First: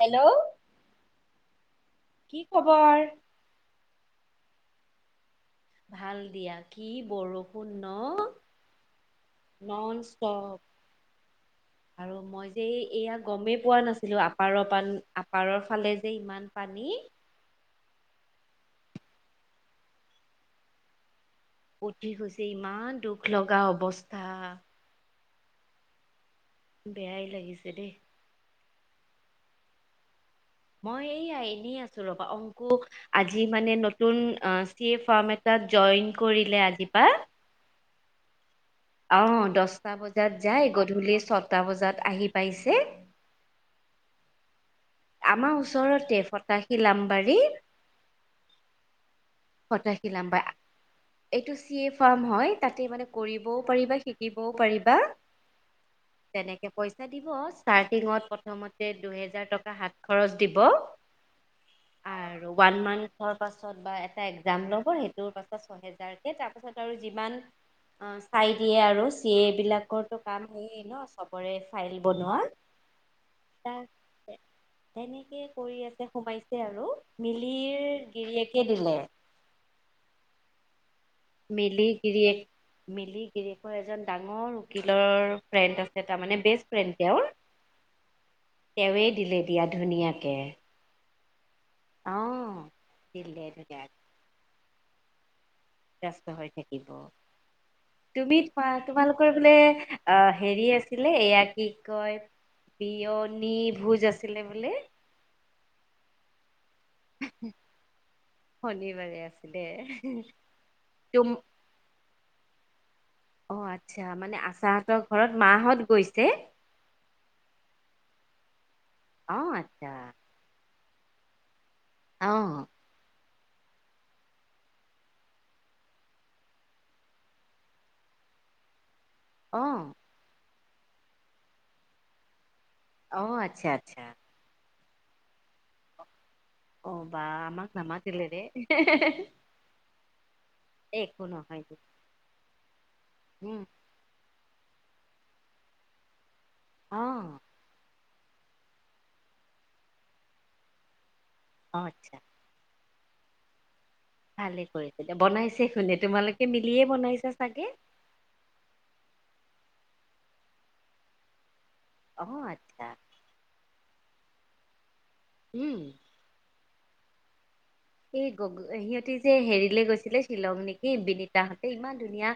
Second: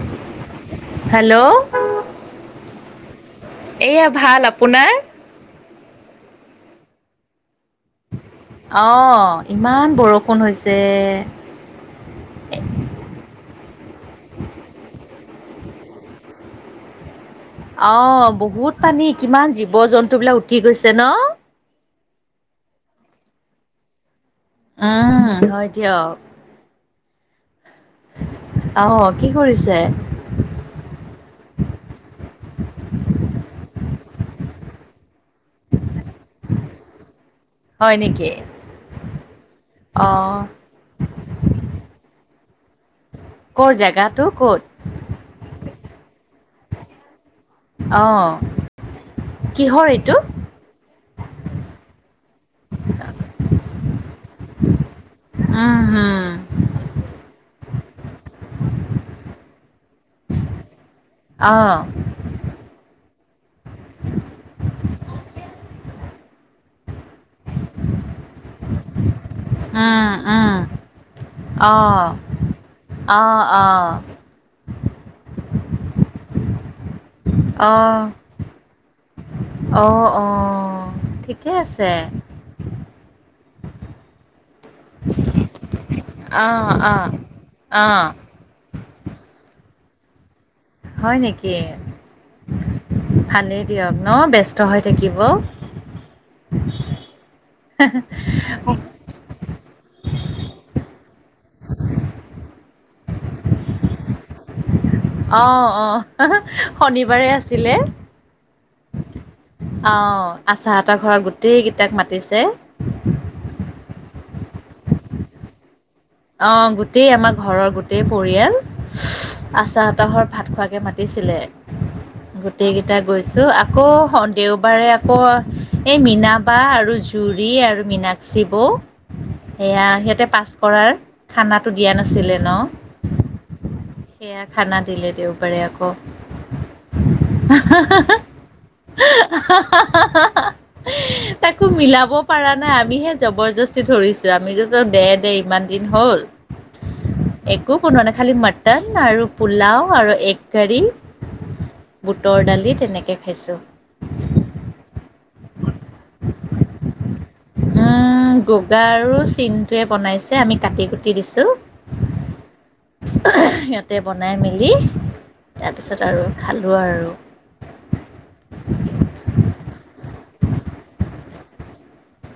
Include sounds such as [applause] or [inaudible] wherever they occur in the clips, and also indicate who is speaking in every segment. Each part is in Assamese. Speaker 1: হেল্ল'।
Speaker 2: হেল্ল'।
Speaker 1: কি খবৰ?
Speaker 2: এইয়া ভাল, আপোনাৰ?
Speaker 1: ভাল দিয়া, কি বৰষু
Speaker 2: অ', ইমান
Speaker 1: নন
Speaker 2: বৰষুণ
Speaker 1: ষ্টপ
Speaker 2: হৈছে।
Speaker 1: আৰু মই যে এয়া গমেই পোৱা নাছিলোঁ, আপাৰৰ পান, আপাৰৰ ফালে যে ইমান পানী।
Speaker 2: অ', বহুত পানী, কিমান জীৱ জন্তুবিলাক উটি গৈছে ন।
Speaker 1: উঠি গৈছে, ইমান দুখ লগা অৱস্থা।
Speaker 2: উম, হয় দিয়ক
Speaker 1: বেয়াই লাগিছে দেই
Speaker 2: অ', কি কৰিছে?
Speaker 1: মই এই, এনেই আছোঁ ৰবা অংকু আজি মানে নতুন এ, [unintelligible] এটাত জইন কৰিলে আজিপা
Speaker 2: হয় নেকি?
Speaker 1: অ', দহটা বজাত
Speaker 2: অ'
Speaker 1: যায়, গধূলি ছটা বজাত আহি পাইছে
Speaker 2: ক'ৰ জেগাটো ক'ত?
Speaker 1: আমাৰ ওচৰতে ফটাশিল আমবাৰী
Speaker 2: অ'। কিহৰ
Speaker 1: ফটাশিল
Speaker 2: এইটো
Speaker 1: অম্বা এইটো চি এ ফাৰ্ম হয় তাতে মানে কৰিবও পাৰিবা, শিকিবও পাৰিবা
Speaker 2: উম, হম
Speaker 1: তেনেকে পইছা দিব ষ্টাৰ্টিঙত প্ৰথমতে দুহেজাৰ টকা হাত খৰচ দিব
Speaker 2: অ
Speaker 1: আৰু ওৱান মান্থৰ পাছত বা এ টা একজাম ল'ব সেইটোৰ পাছত ছহেজাৰকে তাৰ পাছত আৰু যিমান অ চাই দিয়ে আৰু চি এ
Speaker 2: উম
Speaker 1: বিলাকৰতো কাম
Speaker 2: উম
Speaker 1: সেইয়েই ন চবৰে ফাইল
Speaker 2: অ' অ'
Speaker 1: বনোৱা
Speaker 2: অ'
Speaker 1: সেনেকে কৰি আছে সোমাইছে আৰু মিলিৰ
Speaker 2: অ'
Speaker 1: গিৰিয়েকে দিলে।
Speaker 2: অ অ ঠিক
Speaker 1: মিলি গিৰিয়েক মিলি গিৰিকৰ এজন ডাঙৰ উকিলৰ ফ্ৰেণ্ড আছে তাৰ মানে বেষ্ট
Speaker 2: অ'
Speaker 1: ফ্ৰেণ্ড
Speaker 2: অ'
Speaker 1: তেওঁৰ
Speaker 2: অ
Speaker 1: তেওঁৱে দিলে দিয়া ধুনীয়াকে
Speaker 2: হয় নেকি
Speaker 1: অ দিলে
Speaker 2: ভালেই দিয়ক
Speaker 1: ধুনীয়াকে
Speaker 2: ন ব্যস্ত হৈ থাকিব।
Speaker 1: ব্যস্ত হৈ থাকিব তুমি থোৱাত তোমালোকৰ বোলে অ, হেৰি আছিলে এয়া কি কয় বিয়নী ভোজ আছিলে বোলে।
Speaker 2: অ অ হ হ শনিবাৰে আছিলে
Speaker 1: শনিবাৰে আছিলে
Speaker 2: অহ আচাহঁতৰ ঘৰত
Speaker 1: তুম
Speaker 2: গোটেই কেইটাক মাতিছে
Speaker 1: অ আচ্ছা মানে আচাহঁতৰ ঘৰত মাঁহত গৈছে।
Speaker 2: অ, গোটেই আমাৰ ঘৰৰ গোটেই পৰিয়াল
Speaker 1: অ আচ্ছা
Speaker 2: আচাহতৰ ঘৰত ভাত খোৱাকে মাতিছিলে
Speaker 1: অ
Speaker 2: গোটেই কেইটাই গৈছো আ আকৌ দেওবাৰে আকৌ এই মীনা বা আৰু জুৰি আৰু মীনাক্ষী বৌ
Speaker 1: অ
Speaker 2: সেয়া সিহঁতে পাছ কৰাৰ খানাতো দিয়া নাছিলে ন।
Speaker 1: অ, আচ্ছা-আচ্ছা।
Speaker 2: সেয়া খানা দিলে দেওবাৰে আকৌ।
Speaker 1: অ বা আমাক নামাতিলে দে হে হে হে
Speaker 2: হা হা হা হে
Speaker 1: নহয়
Speaker 2: তাকো
Speaker 1: দে।
Speaker 2: মিলাব পৰা নাই আমিহে
Speaker 1: উম
Speaker 2: জবৰজস্তি ধৰিছো আমি কৈছো দে-দে ইমান দিন হ'ল
Speaker 1: অ
Speaker 2: একো বনোৱা নাই খালি মটন আৰু পোলাও আৰু এগ কাৰী
Speaker 1: অ আচ্ছা
Speaker 2: বুটৰ দালি তেনেকে খাইছো।
Speaker 1: ভালে কৰিছিল দে বনাইছে কোনে তোমালোকে মিলিয়ে বনাইছা চাগে
Speaker 2: অ গগা আৰু চিনটোৱে বনাইছে আমি কাটি কুটি দিছো।
Speaker 1: অ আচ্ছা
Speaker 2: সিহঁতে বনাই মেলি
Speaker 1: উম
Speaker 2: তাৰপিছত আৰু খালো আৰু
Speaker 1: এই গ সিহঁতে যে হেৰিলে গৈছিলে শ্বিলং নেকি বিনীতাহঁতে ইমান ধুনীয়া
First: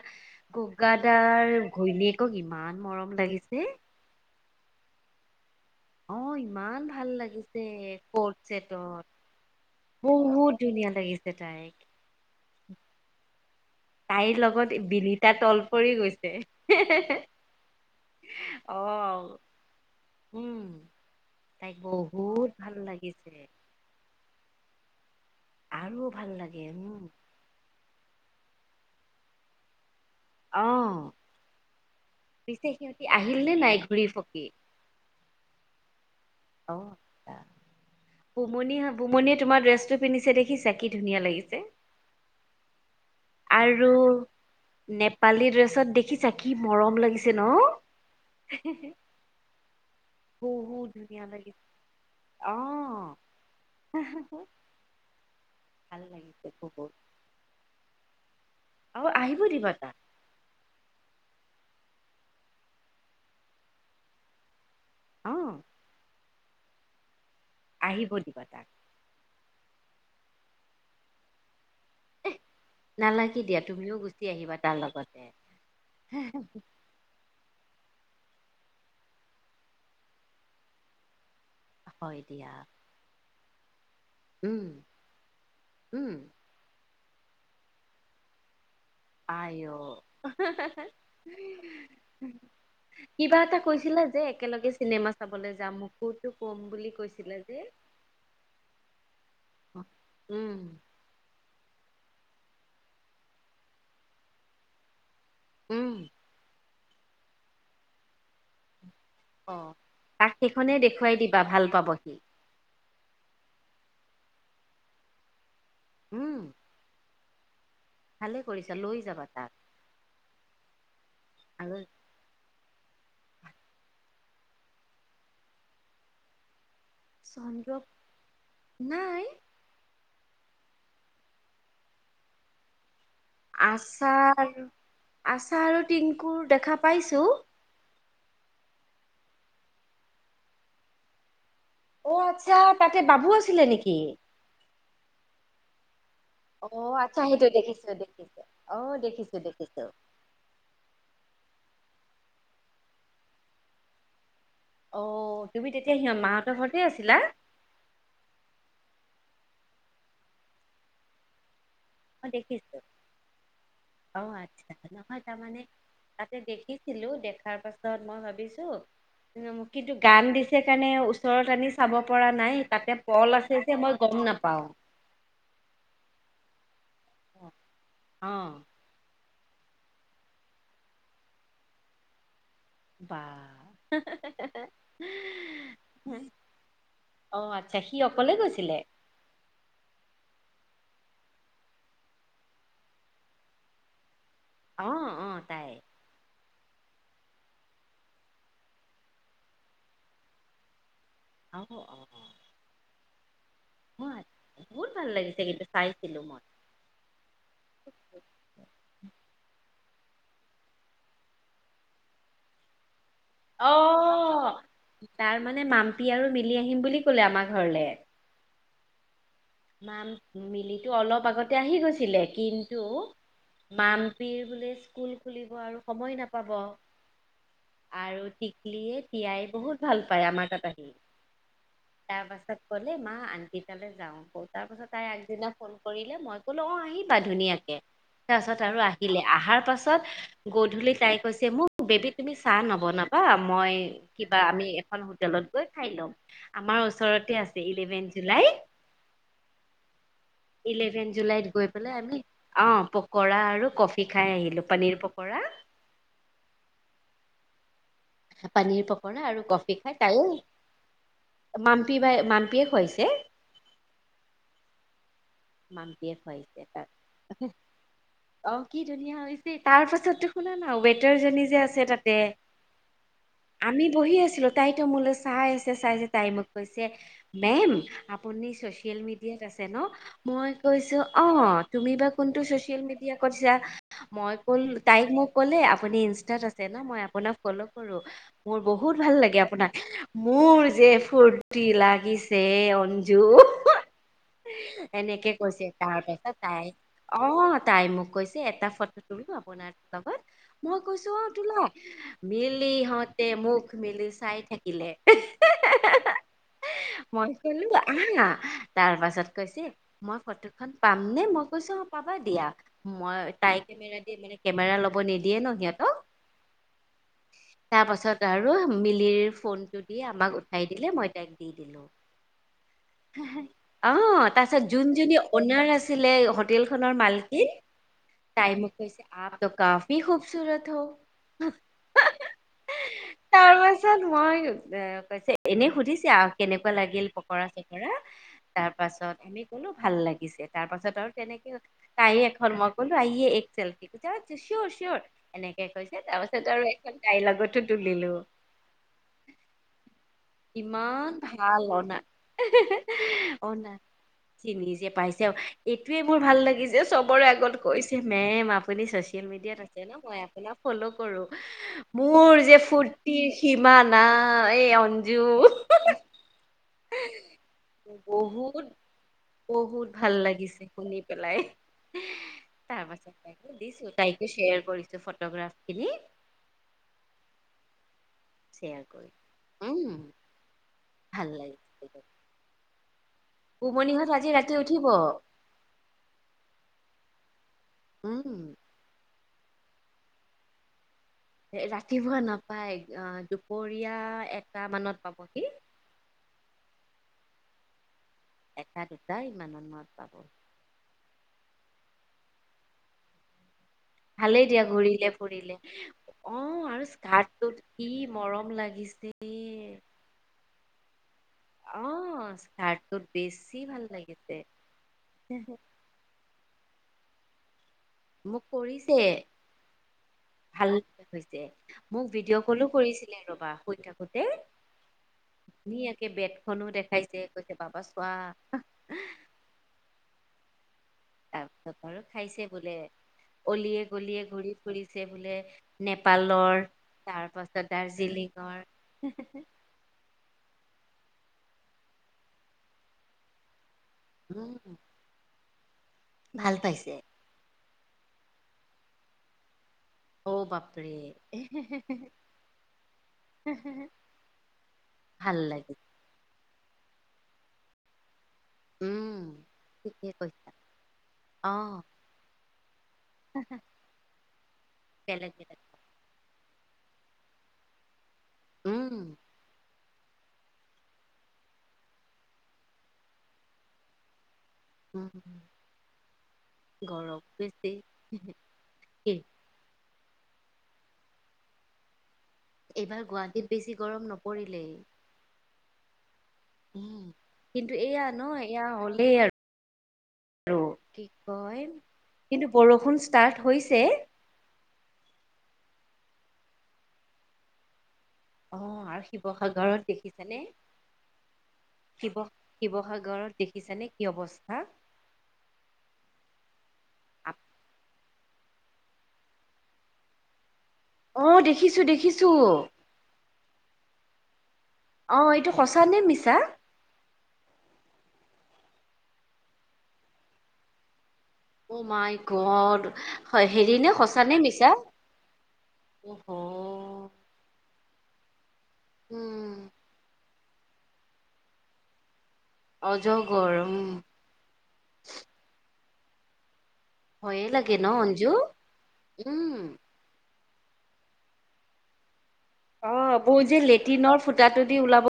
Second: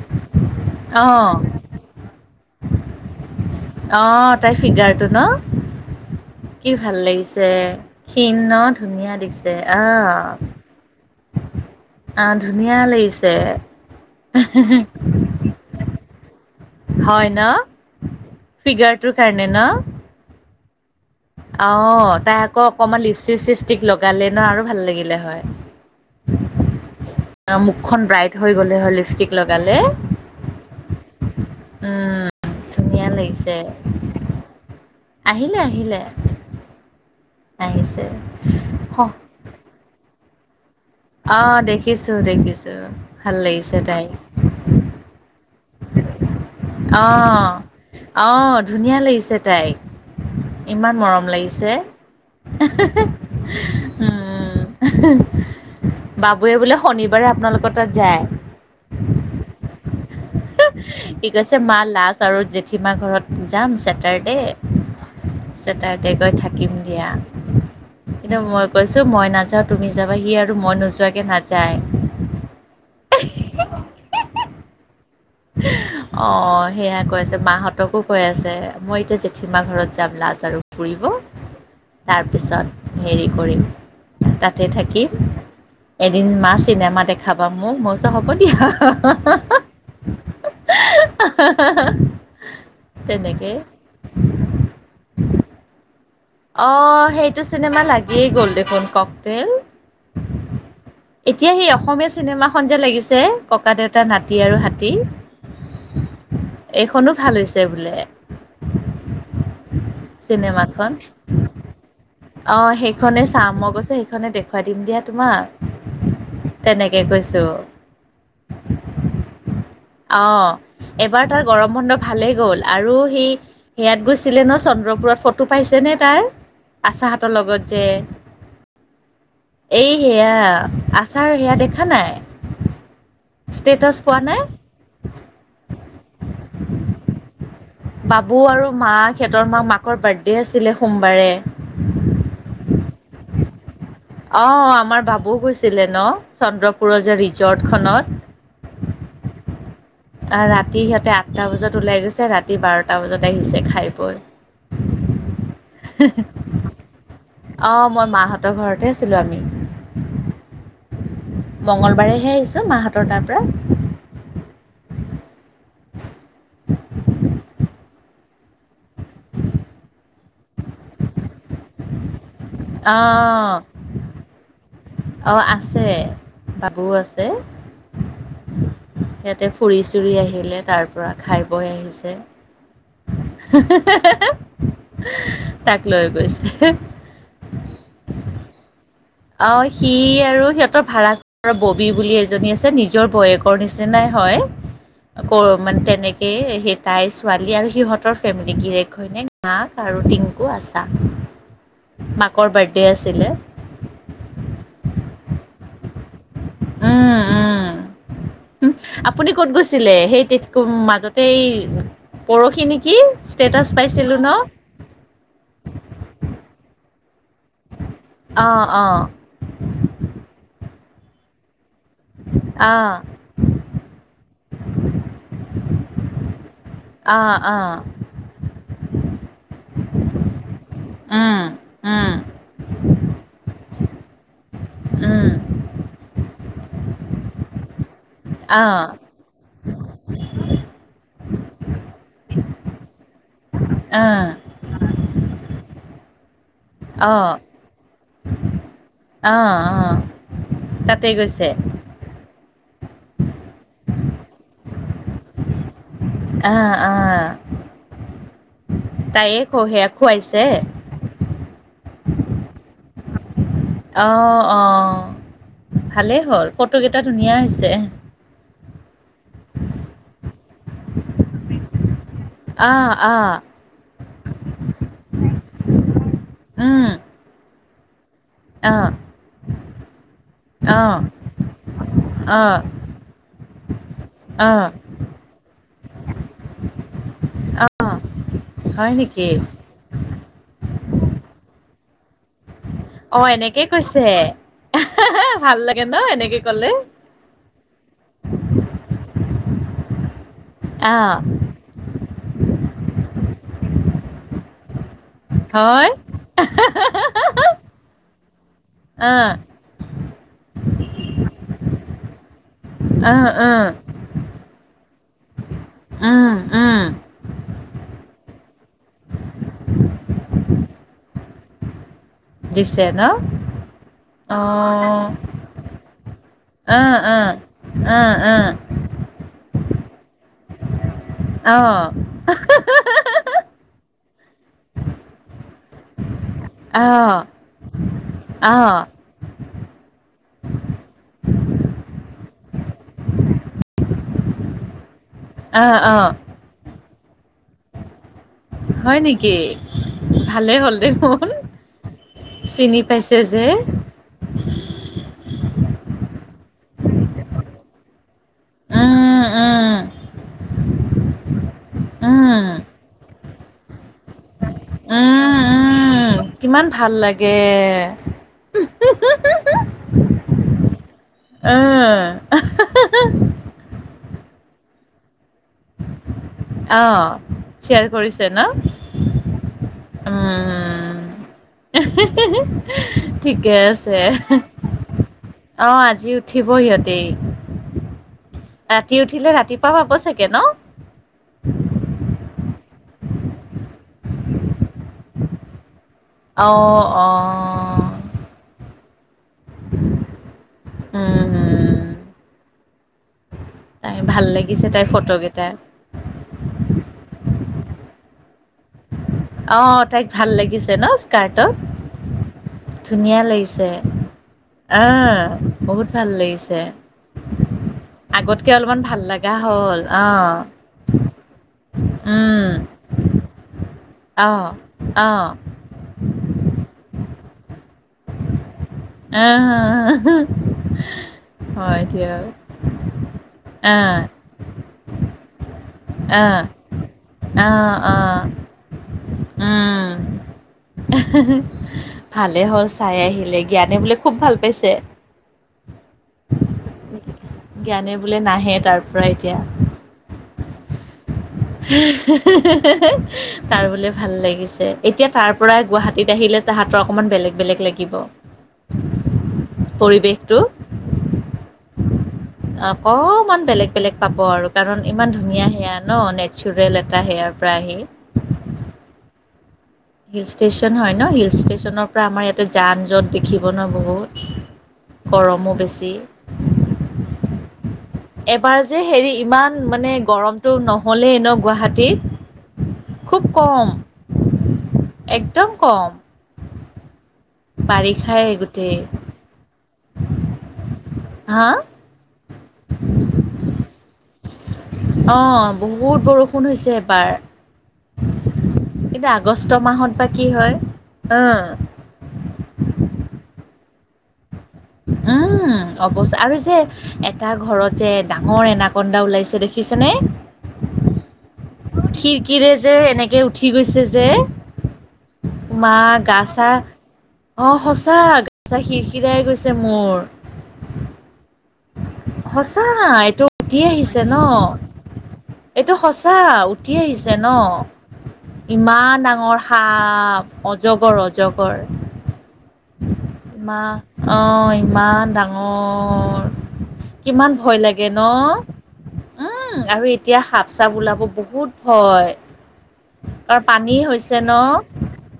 Speaker 2: অঁ
Speaker 1: গগাদাৰ ঘৈণীয়েকক ইমান মৰম লাগিছে।
Speaker 2: অ তাইৰ ফিগাৰটো ন। কি ভাল লাগিছে
Speaker 1: কট
Speaker 2: ক্ষীণ ন
Speaker 1: চছেটত
Speaker 2: ধুনীয়া দেখিছে অ
Speaker 1: বহুত ধুনীয়া লাগিছে তাইক।
Speaker 2: অহ ধুনীয়া লাগিছে
Speaker 1: তাইৰ লগত বিনীতা তল পৰি গৈছে।
Speaker 2: হয় ন
Speaker 1: অ
Speaker 2: ফিগাৰটোৰ কাৰণে ন
Speaker 1: উম। তাইক
Speaker 2: অঁ তাই
Speaker 1: বহুত
Speaker 2: আকৌ
Speaker 1: ভাল
Speaker 2: অকমান
Speaker 1: লাগিছে
Speaker 2: লিপষ্টিক চিপষ্টিক লগালে ন আৰু ভাল লাগিলে হয়।
Speaker 1: আৰু ভাল লাগে, উম।
Speaker 2: অঁ মুখখন ব্ৰাইট হৈ গ'লে হয়, লিপষ্টিক লগালে।
Speaker 1: অঁ।
Speaker 2: উম।
Speaker 1: পিছে সিহঁতি
Speaker 2: ধুনীয়া
Speaker 1: আহিল নে
Speaker 2: লাগিছে।
Speaker 1: নাই ঘূৰি পকি?
Speaker 2: আহিলে আহিলে।
Speaker 1: অঁ
Speaker 2: আহিছে।
Speaker 1: বুমনি বুমনিয়ে তোমাৰ ড্ৰেছটো পিন্ধিছে দেখিছে।
Speaker 2: অঁ দেখিছো দেখিছো, ভাল লাগিছে
Speaker 1: আৰু
Speaker 2: তাইক।
Speaker 1: নেপালী ড্ৰেছত দেখিছা, কি মৰম লাগিছে
Speaker 2: অ' অ'
Speaker 1: ন।
Speaker 2: ধুনীয়া লাগিছে তাইক
Speaker 1: বহুত
Speaker 2: ইমান
Speaker 1: ধুনীয়া
Speaker 2: মৰম লাগিছে,
Speaker 1: অ
Speaker 2: উম।
Speaker 1: ভাল লাগিছে
Speaker 2: বাবুৱে বোলে
Speaker 1: বহুত
Speaker 2: শনিবাৰে আপোনালোকৰ তাত যায়।
Speaker 1: অ আহিব দিবা তাক।
Speaker 2: সি কৈছে মা লাষ্ট আৰু জেঠীমা ঘৰত যাম ছেটাৰডে।
Speaker 1: অ
Speaker 2: ছেটাৰডে গৈ থাকিম দিয়া।
Speaker 1: আহিব
Speaker 2: কিন্তু
Speaker 1: দিবা
Speaker 2: মই
Speaker 1: তাক
Speaker 2: কৈছো মই নাযাওঁ, তুমি যাবা সি আৰু মই নোযোৱাকে নাযায়।
Speaker 1: নালাগে দিয়া তুমিও গুচি আহিবা তাৰ লগতে।
Speaker 2: অঁ সেয়া কৈছ ছে মাহঁতকো কৈ আছে, মই এতিয়া জেঠীমা ঘৰত যাম লাষ্ট আৰু ফুৰিব।
Speaker 1: হয় দিয়া
Speaker 2: তাৰপিছত হেৰি কৰিম। তাতে
Speaker 1: উম
Speaker 2: থাকি
Speaker 1: উম
Speaker 2: এদিন মা চিনেমা দেখাবা মোক, মই কৈছো হ'ব দিয়া।
Speaker 1: আই অ, কিবা
Speaker 2: তেনেকৈ
Speaker 1: এটা কৈ কৈছিলে যে একেলগে চিনেমা চাবলৈ যাম মোক।
Speaker 2: অঁ, সেইটো চিনেমা লাগিয়েই গ'ল দেখোন ককটেইল।
Speaker 1: উম
Speaker 2: এতিয়া সেই অসমীয়া চিনেমাখন যে লাগিছে ককা দেউতা নাতি আৰু হাতী।
Speaker 1: উম।
Speaker 2: এইখনো ভাল হৈছে বোলে।
Speaker 1: অঁ তাক সেইখনেই
Speaker 2: চিনেমাখন
Speaker 1: দেখুৱাই দিবা ভাল পাব সি।
Speaker 2: অঁ সেইখনে চাম, মই কৈছো সেইখনে দেখুৱাই দিম দিয়া তোমাক।
Speaker 1: উম।
Speaker 2: তেনেকে কৈছোঁ।
Speaker 1: ভালে কৰিছা লৈ যাবা তাক।
Speaker 2: অঁ, এইবাৰ তাৰ গৰম
Speaker 1: আৰু
Speaker 2: বন্ধত ভালেই গ'ল, আৰু হি সেয়াত গৈছিলে ন চন্দ্ৰপুৰত ফটো পাইছেনে তাৰ? আচাহতঁৰ লগত
Speaker 1: চন্দ্ৰ
Speaker 2: যে।
Speaker 1: নাই
Speaker 2: এই সেয়া আচাৰ সেয়া দেখা না? ষ্টেটাছ পোৱা নাই?
Speaker 1: আচাৰ আৰু টিংকুৰ দেখা পাইছোঁ।
Speaker 2: বাবু আৰু মাক সেহঁতৰ মাক মাকৰ বাৰ্থডে আছিলে সোমবাৰে।
Speaker 1: অ আচ্ছা তাতে বাবু আছিলে নেকি?
Speaker 2: অঁ, আমাৰ বাবু গৈছিলে ন
Speaker 1: অ
Speaker 2: চন্দ্ৰপুৰ যে
Speaker 1: আচ্ছা সেইটো দেখিছো
Speaker 2: ৰিজৰ্টখনত।
Speaker 1: দেখিছো অ দেখিছো দেখিছো।
Speaker 2: আঁহ ৰাতি সিহঁতে আঠটা বজাত ওলাই গৈছে, ৰাতি বাৰটা বজাত আহিছে খাই বৈ।
Speaker 1: অ' তুমি তেতিয়া সিহঁত মাহঁতৰ ঘৰতে আছিলা?
Speaker 2: অ' মই মাহঁতৰ ঘৰতে আছিলো আমি। মঙল
Speaker 1: অ
Speaker 2: বাৰেহে আহিছোঁ
Speaker 1: দেখিছো
Speaker 2: মাহঁতৰ তাৰপৰা।
Speaker 1: অ' আচ্ছা নহয় তাৰমানে তাতে দেখিছিলো দেখাৰ পাছত মই ভাবিছো, কিন্তু গান দিছে কাৰণে ওচৰত আনি চাব পৰা নাই। তাতে পল
Speaker 2: অ',
Speaker 1: আছে যে মই গম নাপাওঁ।
Speaker 2: অ' আছে বাবুও আছে।
Speaker 1: অ'।
Speaker 2: সিহঁতে ফুৰি চুৰি আহিলে, তাৰপৰা খাই বৈ আহিছে।
Speaker 1: বা
Speaker 2: তাক লৈ গৈছে।
Speaker 1: অ' আচ্ছা সি অকলে গৈছিলে?
Speaker 2: অ' সি আৰু সিহঁতৰ ভাড়া ববি বুলি এজনী আছে, নিজৰ বৌয়েকৰ নিচিনাই হয়
Speaker 1: অ অ
Speaker 2: ক
Speaker 1: তাই
Speaker 2: মানে তেনেকে সেই তাইৰ ছোৱালী আৰু সিহঁতৰ ফেমিলি গিৰেক ঘৈণীয়েক, মাক আৰু টিংকু আছা।
Speaker 1: অ অ
Speaker 2: মাকৰ বাৰ্থদে আছিলে।
Speaker 1: বহুত ভাল লাগিছে, কিন্তু চাইছিলো মই।
Speaker 2: উম, উম। আপুনি ক'ত গৈছিলে সেই তেতিয়া মাজতে এই পৰহি নেকি? ষ্টেটাছ পাইছিলোঁ ন?
Speaker 1: তাৰমানে মাম্পী আৰু মিলি আহিম বুলি ক'লে আমাৰ ঘৰলে।
Speaker 2: অ', অ'।
Speaker 1: মাম, মিলিটো অলপ আগতে আহি গৈছিলে কিন্তু
Speaker 2: অ',
Speaker 1: মাম্পীৰ বোলে স্কুল খুলিব আৰু সময় নাপাব।
Speaker 2: অ', অ'।
Speaker 1: আৰু টিকলিয়ে তিয়াই বহুত ভাল পায় আমাৰ তাত আহি। তাৰ পাছত
Speaker 2: উম।
Speaker 1: ক'লে মা আন্টি তালৈ যাওঁ তাৰ পাছত তাই আগদিনা ফোন কৰিলে মই ক'লো অ' আহিবা ধুনীয়াকে তাৰপাছত আৰু আহিলে। আহাৰ পাছত গধূলি তাই কৈছে মোক বেবী তুমি চাহ নবনা‌ বা মই কিবা আমি এখন হোটেলত গৈ খাই লম আমাৰ ওচৰতে আছে ইলেভেন জুলাই
Speaker 2: অ', অ'।
Speaker 1: ইলেভেন জুলাইত গৈ বোলে আমি অ' পকৰা আৰু কফি খাই আহিলো, পানীৰ পকৰা।
Speaker 2: আহ, আহ।
Speaker 1: পানীৰ পকৰা আৰু
Speaker 2: ক
Speaker 1: কফি
Speaker 2: সেয়া
Speaker 1: খাই তাই
Speaker 2: খুৱাইছে
Speaker 1: মাম্পী বাই, মাম্পীয়েে খুৱাইছে।
Speaker 2: অ', অ'
Speaker 1: মাম্পীয়ে
Speaker 2: ভালেই হ'ল
Speaker 1: খুৱাইছে
Speaker 2: ফটো
Speaker 1: তাক
Speaker 2: কেইটা ধুনীয়া হৈছে।
Speaker 1: অ' কি ধুনীয়া হৈছে তাৰ পাছতো শুনা না ৱেটাৰ জনী যে আছে তাতে
Speaker 2: অ', অ'।
Speaker 1: আমি বহি আছিলো তাইতো মোলৈ চাই আছে চাই আছে, তাই মোক কৈছে
Speaker 2: উম,
Speaker 1: মেম আপুনি
Speaker 2: অ',
Speaker 1: চচিয়েল মিডিয়াত আছে ন? মই কৈছো
Speaker 2: অ',
Speaker 1: অ' তুমি বা কোনটো
Speaker 2: অ',
Speaker 1: ছচিয়েল মিডিয়া কৈছা মই ক'ল
Speaker 2: অ',
Speaker 1: তাইক মোক ক'লে আপুনি ইনষ্টাত আছে ন মই আপোনাক ফ'ল'
Speaker 2: অ',
Speaker 1: কৰো মোৰ
Speaker 2: হয়
Speaker 1: বহুত ভাল
Speaker 2: নেকি
Speaker 1: লাগে আপোনাক। মোৰ যে ফুৰ্তি লাগিছে
Speaker 2: অ',
Speaker 1: অঞ্জু
Speaker 2: এনেকে কৈছে? এ
Speaker 1: এনেকে
Speaker 2: ভাল
Speaker 1: কৈছে
Speaker 2: লাগে ন
Speaker 1: তাৰমেটা
Speaker 2: এনেকে
Speaker 1: তাই
Speaker 2: ক'লে
Speaker 1: অ', তাই মোক কৈছে এটা ফটো তুলো আপোনাৰ লগত। মই কৈছো অ', তোলা। মিলিহঁতে মুখ মেলি চাই থাকিলে।
Speaker 2: হয়?
Speaker 1: মই ক'লো আহা-তাৰ পাছত
Speaker 2: অ',
Speaker 1: কৈছে মই ফটোখন পাম নে? মই কৈছো অ', পাবা দিয়া। মই
Speaker 2: অ',
Speaker 1: তাই
Speaker 2: উম,
Speaker 1: কেমেৰা দিয়ে মানে কেমেৰা ল'ব নিদিয়ে ন', সিহঁতক।
Speaker 2: উম, উম,
Speaker 1: তাৰপাছত তাৰু মিলিৰ ফোনটো দি আমাক উঠাই দিলে, মই তাইক দি দিলোঁ।
Speaker 2: দিছে ন
Speaker 1: অ', তাচ
Speaker 2: অ',
Speaker 1: যোনজনী অনাৰ আছিলে হোটেলখনৰ
Speaker 2: অ',
Speaker 1: মালকন।
Speaker 2: অ',
Speaker 1: তাই মোক কৈছে- আপট' কাফি খুবসূুৰত হ'।
Speaker 2: অ'।
Speaker 1: তাৰ পাছত মই এ কৈছে- এনে সুধিছে আউ কেনেকুৱা লাগিল পকৰা চকৰা,
Speaker 2: অ',
Speaker 1: তাৰপাছত আমি ক'লো ভাল লাগিছে। তাৰ পাছত আৰু তেনেকে তাই এখন মই ক'লো আইয়ে এক চেলফি, [unintelligible] চি'অৰ চিঅ'ৰ। এনেকে কৈছে
Speaker 2: অ',
Speaker 1: তাৰ পাছত আৰু এখন তাইৰ লগতো তুলিলো।
Speaker 2: হয় নেকি? ভালে হ'ল
Speaker 1: ইমান
Speaker 2: দেখোন।
Speaker 1: ভাল অনা
Speaker 2: চিনি পাইছে যে।
Speaker 1: অনা চিনি যে পাইছে অ'। এইটোৱে মোৰ ভাল লাগি যে চবৰে আগত। কৈছে- মেম আপুনি
Speaker 2: উম,
Speaker 1: চচিয়েল মিডিয়াত
Speaker 2: উম,
Speaker 1: আছে ন'? মই আপোনাক ফ'ল' কৰো। মোৰ
Speaker 2: উম,
Speaker 1: যে ফূুৰ্তিৰ সীমা না এই অঞ্জু
Speaker 2: উম, উম, কিমান ভাল লাগে।
Speaker 1: বহুত বহুত ভাল লাগিছে শুনি পেলাই।
Speaker 2: উম,
Speaker 1: তাৰপাছতে দিছোঁ। তাইকো শ্বেয়াৰ কৰিছো ফটোগ্ৰাফখিনি।
Speaker 2: অ', শ্বেয়াৰ কৰিছে ন'?
Speaker 1: শ্বেয়াৰ, উম।
Speaker 2: আ
Speaker 1: ভাল লাগিছে
Speaker 2: ঠিকে আছে।
Speaker 1: পুমণিহঁত আজি ৰাতি উঠিব
Speaker 2: অ', আজি উঠিব সিহঁতি।
Speaker 1: উম।
Speaker 2: ৰাতি উঠিলে ৰাতিপুৱা পাব চাগে ন'?
Speaker 1: ৰাতিপুৱা নাপায়, দুপৰীয়া এটা মানত পাবহি।
Speaker 2: অউ অ'।
Speaker 1: এটা-দুটা ইমানত।
Speaker 2: আ, হা। তাই ভাল
Speaker 1: ভালেই দিয়া
Speaker 2: লাগিছে তাইৰ
Speaker 1: ঘূৰিলে
Speaker 2: ফটোকেইটা
Speaker 1: ফুৰিলে। অ', আৰু স্কাৰ্টটোত কি মৰম লাগ
Speaker 2: অ' তাইক ভাল লাগিছে ন'। কাৰ্টত।
Speaker 1: অ', স্কাৰ্টটোত
Speaker 2: ধুনীয়া
Speaker 1: বেছি
Speaker 2: লাগিছে,
Speaker 1: ভাল লাগিছে।
Speaker 2: আ বহুত ভাল লাগিছে।
Speaker 1: মোক
Speaker 2: আগতকে অলপমান
Speaker 1: কৰিছে,
Speaker 2: ভাল লগা হ'ল অঁ
Speaker 1: ভাল হৈছে। মোক ভিডিঅ' ক'লো কৰিছ লে ৰ'বা। শৈ থাক
Speaker 2: আঅ' আঅ'।
Speaker 1: ধুনীয়াকে বেগখনো দেখাইছে, কৈছে বাবা চোৱা।
Speaker 2: আ।
Speaker 1: তাৰপিছত আৰু খাইছে বোলে অলিয়ে
Speaker 2: আহ
Speaker 1: গলিয়ে ঘূৰি ফুৰিছে বোলে
Speaker 2: আহ
Speaker 1: নেপালৰ তাৰপাছত
Speaker 2: আহ আহ
Speaker 1: দাৰ্জিলিঙৰ হে হে
Speaker 2: এহ হে হে ভালেই হ'ল চাই আহিলে জ্ঞানে বোলে খুব ভাল পাইছে
Speaker 1: উম, ভাল পাইছ
Speaker 2: জ্ঞানে বোলে নাহে তাৰ পৰা এতিয়া
Speaker 1: অ বাপৰে
Speaker 2: হেহ হে হে হে হে তাৰ বোলে ভাল লাগিছে এতিয়া তাৰ
Speaker 1: ভাল
Speaker 2: পৰাই
Speaker 1: লাগে
Speaker 2: গুৱাহাটী তেতিয়া আহিলে তাহাঁতৰ অকণমান বেলেগ বেলেগ লাগিব
Speaker 1: উম ঠিকে কৈছা অ
Speaker 2: অকমান বেলেগ বেলেগ পাব আৰু কাৰণ ইমান
Speaker 1: বেলেগ
Speaker 2: ধুনীয়া
Speaker 1: বেলেগ
Speaker 2: সেয়া ন নেচাৰেল এটা হেয়াৰ পৰা আহি।
Speaker 1: উম,
Speaker 2: হিল ষ্টেচন হয় ন, হিল ষ্টেচনৰ পৰা আমাৰ ইয়াতে যান জঁট দেখিব ন বহুত।
Speaker 1: উম।
Speaker 2: গৰমো বেছি, [inaudible]
Speaker 1: গৰম বেছি
Speaker 2: এবাৰ যে
Speaker 1: কি
Speaker 2: হেৰি ইমান মানে গৰমতটো নহ'লেই ন গুৱাহাটীত।
Speaker 1: এইবাৰ
Speaker 2: খুব
Speaker 1: গুৱাহাটীত
Speaker 2: কম
Speaker 1: বেছি গৰম নপৰিলেই।
Speaker 2: একদম কম।
Speaker 1: উম, কিন্তু এয়া ন
Speaker 2: বাৰিষাই
Speaker 1: এয়া
Speaker 2: গোটেই
Speaker 1: হ'লেই আৰু [inaudible] কি
Speaker 2: হা
Speaker 1: কয় কিন্তু বৰষুণ ষ্টাৰ্ট হৈছে।
Speaker 2: অ', বহুত বৰষুণ হৈছে এইবাৰ।
Speaker 1: অ
Speaker 2: [inaudible]
Speaker 1: আৰু
Speaker 2: এতিয়া আগষ্ট
Speaker 1: শিৱসাগৰত
Speaker 2: মাহত বা কি
Speaker 1: দেখিছানে
Speaker 2: হয়, অ', [inaudible]
Speaker 1: শিৱ শিৱসাগৰত দেখিছানে কি অৱস্থা।
Speaker 2: উম, [unintelligible] আৰু যে এটা ঘৰত যে ডাঙৰ এনাকন্দা ওলাইছে দেখিছে নে?
Speaker 1: অঁ', দেখিছোঁ দেখিছোঁ।
Speaker 2: এই উঠি গৈছে যে
Speaker 1: অ এইটো
Speaker 2: [inaudible] মা
Speaker 1: সঁচা নে
Speaker 2: গা
Speaker 1: মিছা
Speaker 2: চা। অ', সঁচা গাঁ-চা শিৰ শিৰাই গৈছে মোৰ।
Speaker 1: অ মাই
Speaker 2: সঁচা
Speaker 1: গড
Speaker 2: এইটো
Speaker 1: হয়
Speaker 2: উতি
Speaker 1: হেৰি নে
Speaker 2: আহিছে ন।
Speaker 1: সঁচা নে মিছা
Speaker 2: এইটো সঁচা।
Speaker 1: অহ
Speaker 2: উ উটি আহিছে ন ইমান ডাঙৰ
Speaker 1: উম
Speaker 2: সাপ। অজগৰ, অজগৰ [inaudible]
Speaker 1: অজগৰ
Speaker 2: মা
Speaker 1: উম
Speaker 2: অ', ইমান ডাঙৰ। কিমান ভয় লাগে ন, উম আৰু এ এতিয়া সাপ-চাপ ওলাব বহুত ভয়
Speaker 1: অ', বৌ
Speaker 2: কাৰণ
Speaker 1: যে
Speaker 2: পানী হৈছে
Speaker 1: লেট্ৰিনৰ
Speaker 2: ন।
Speaker 1: ফুটাটো দি ওলাব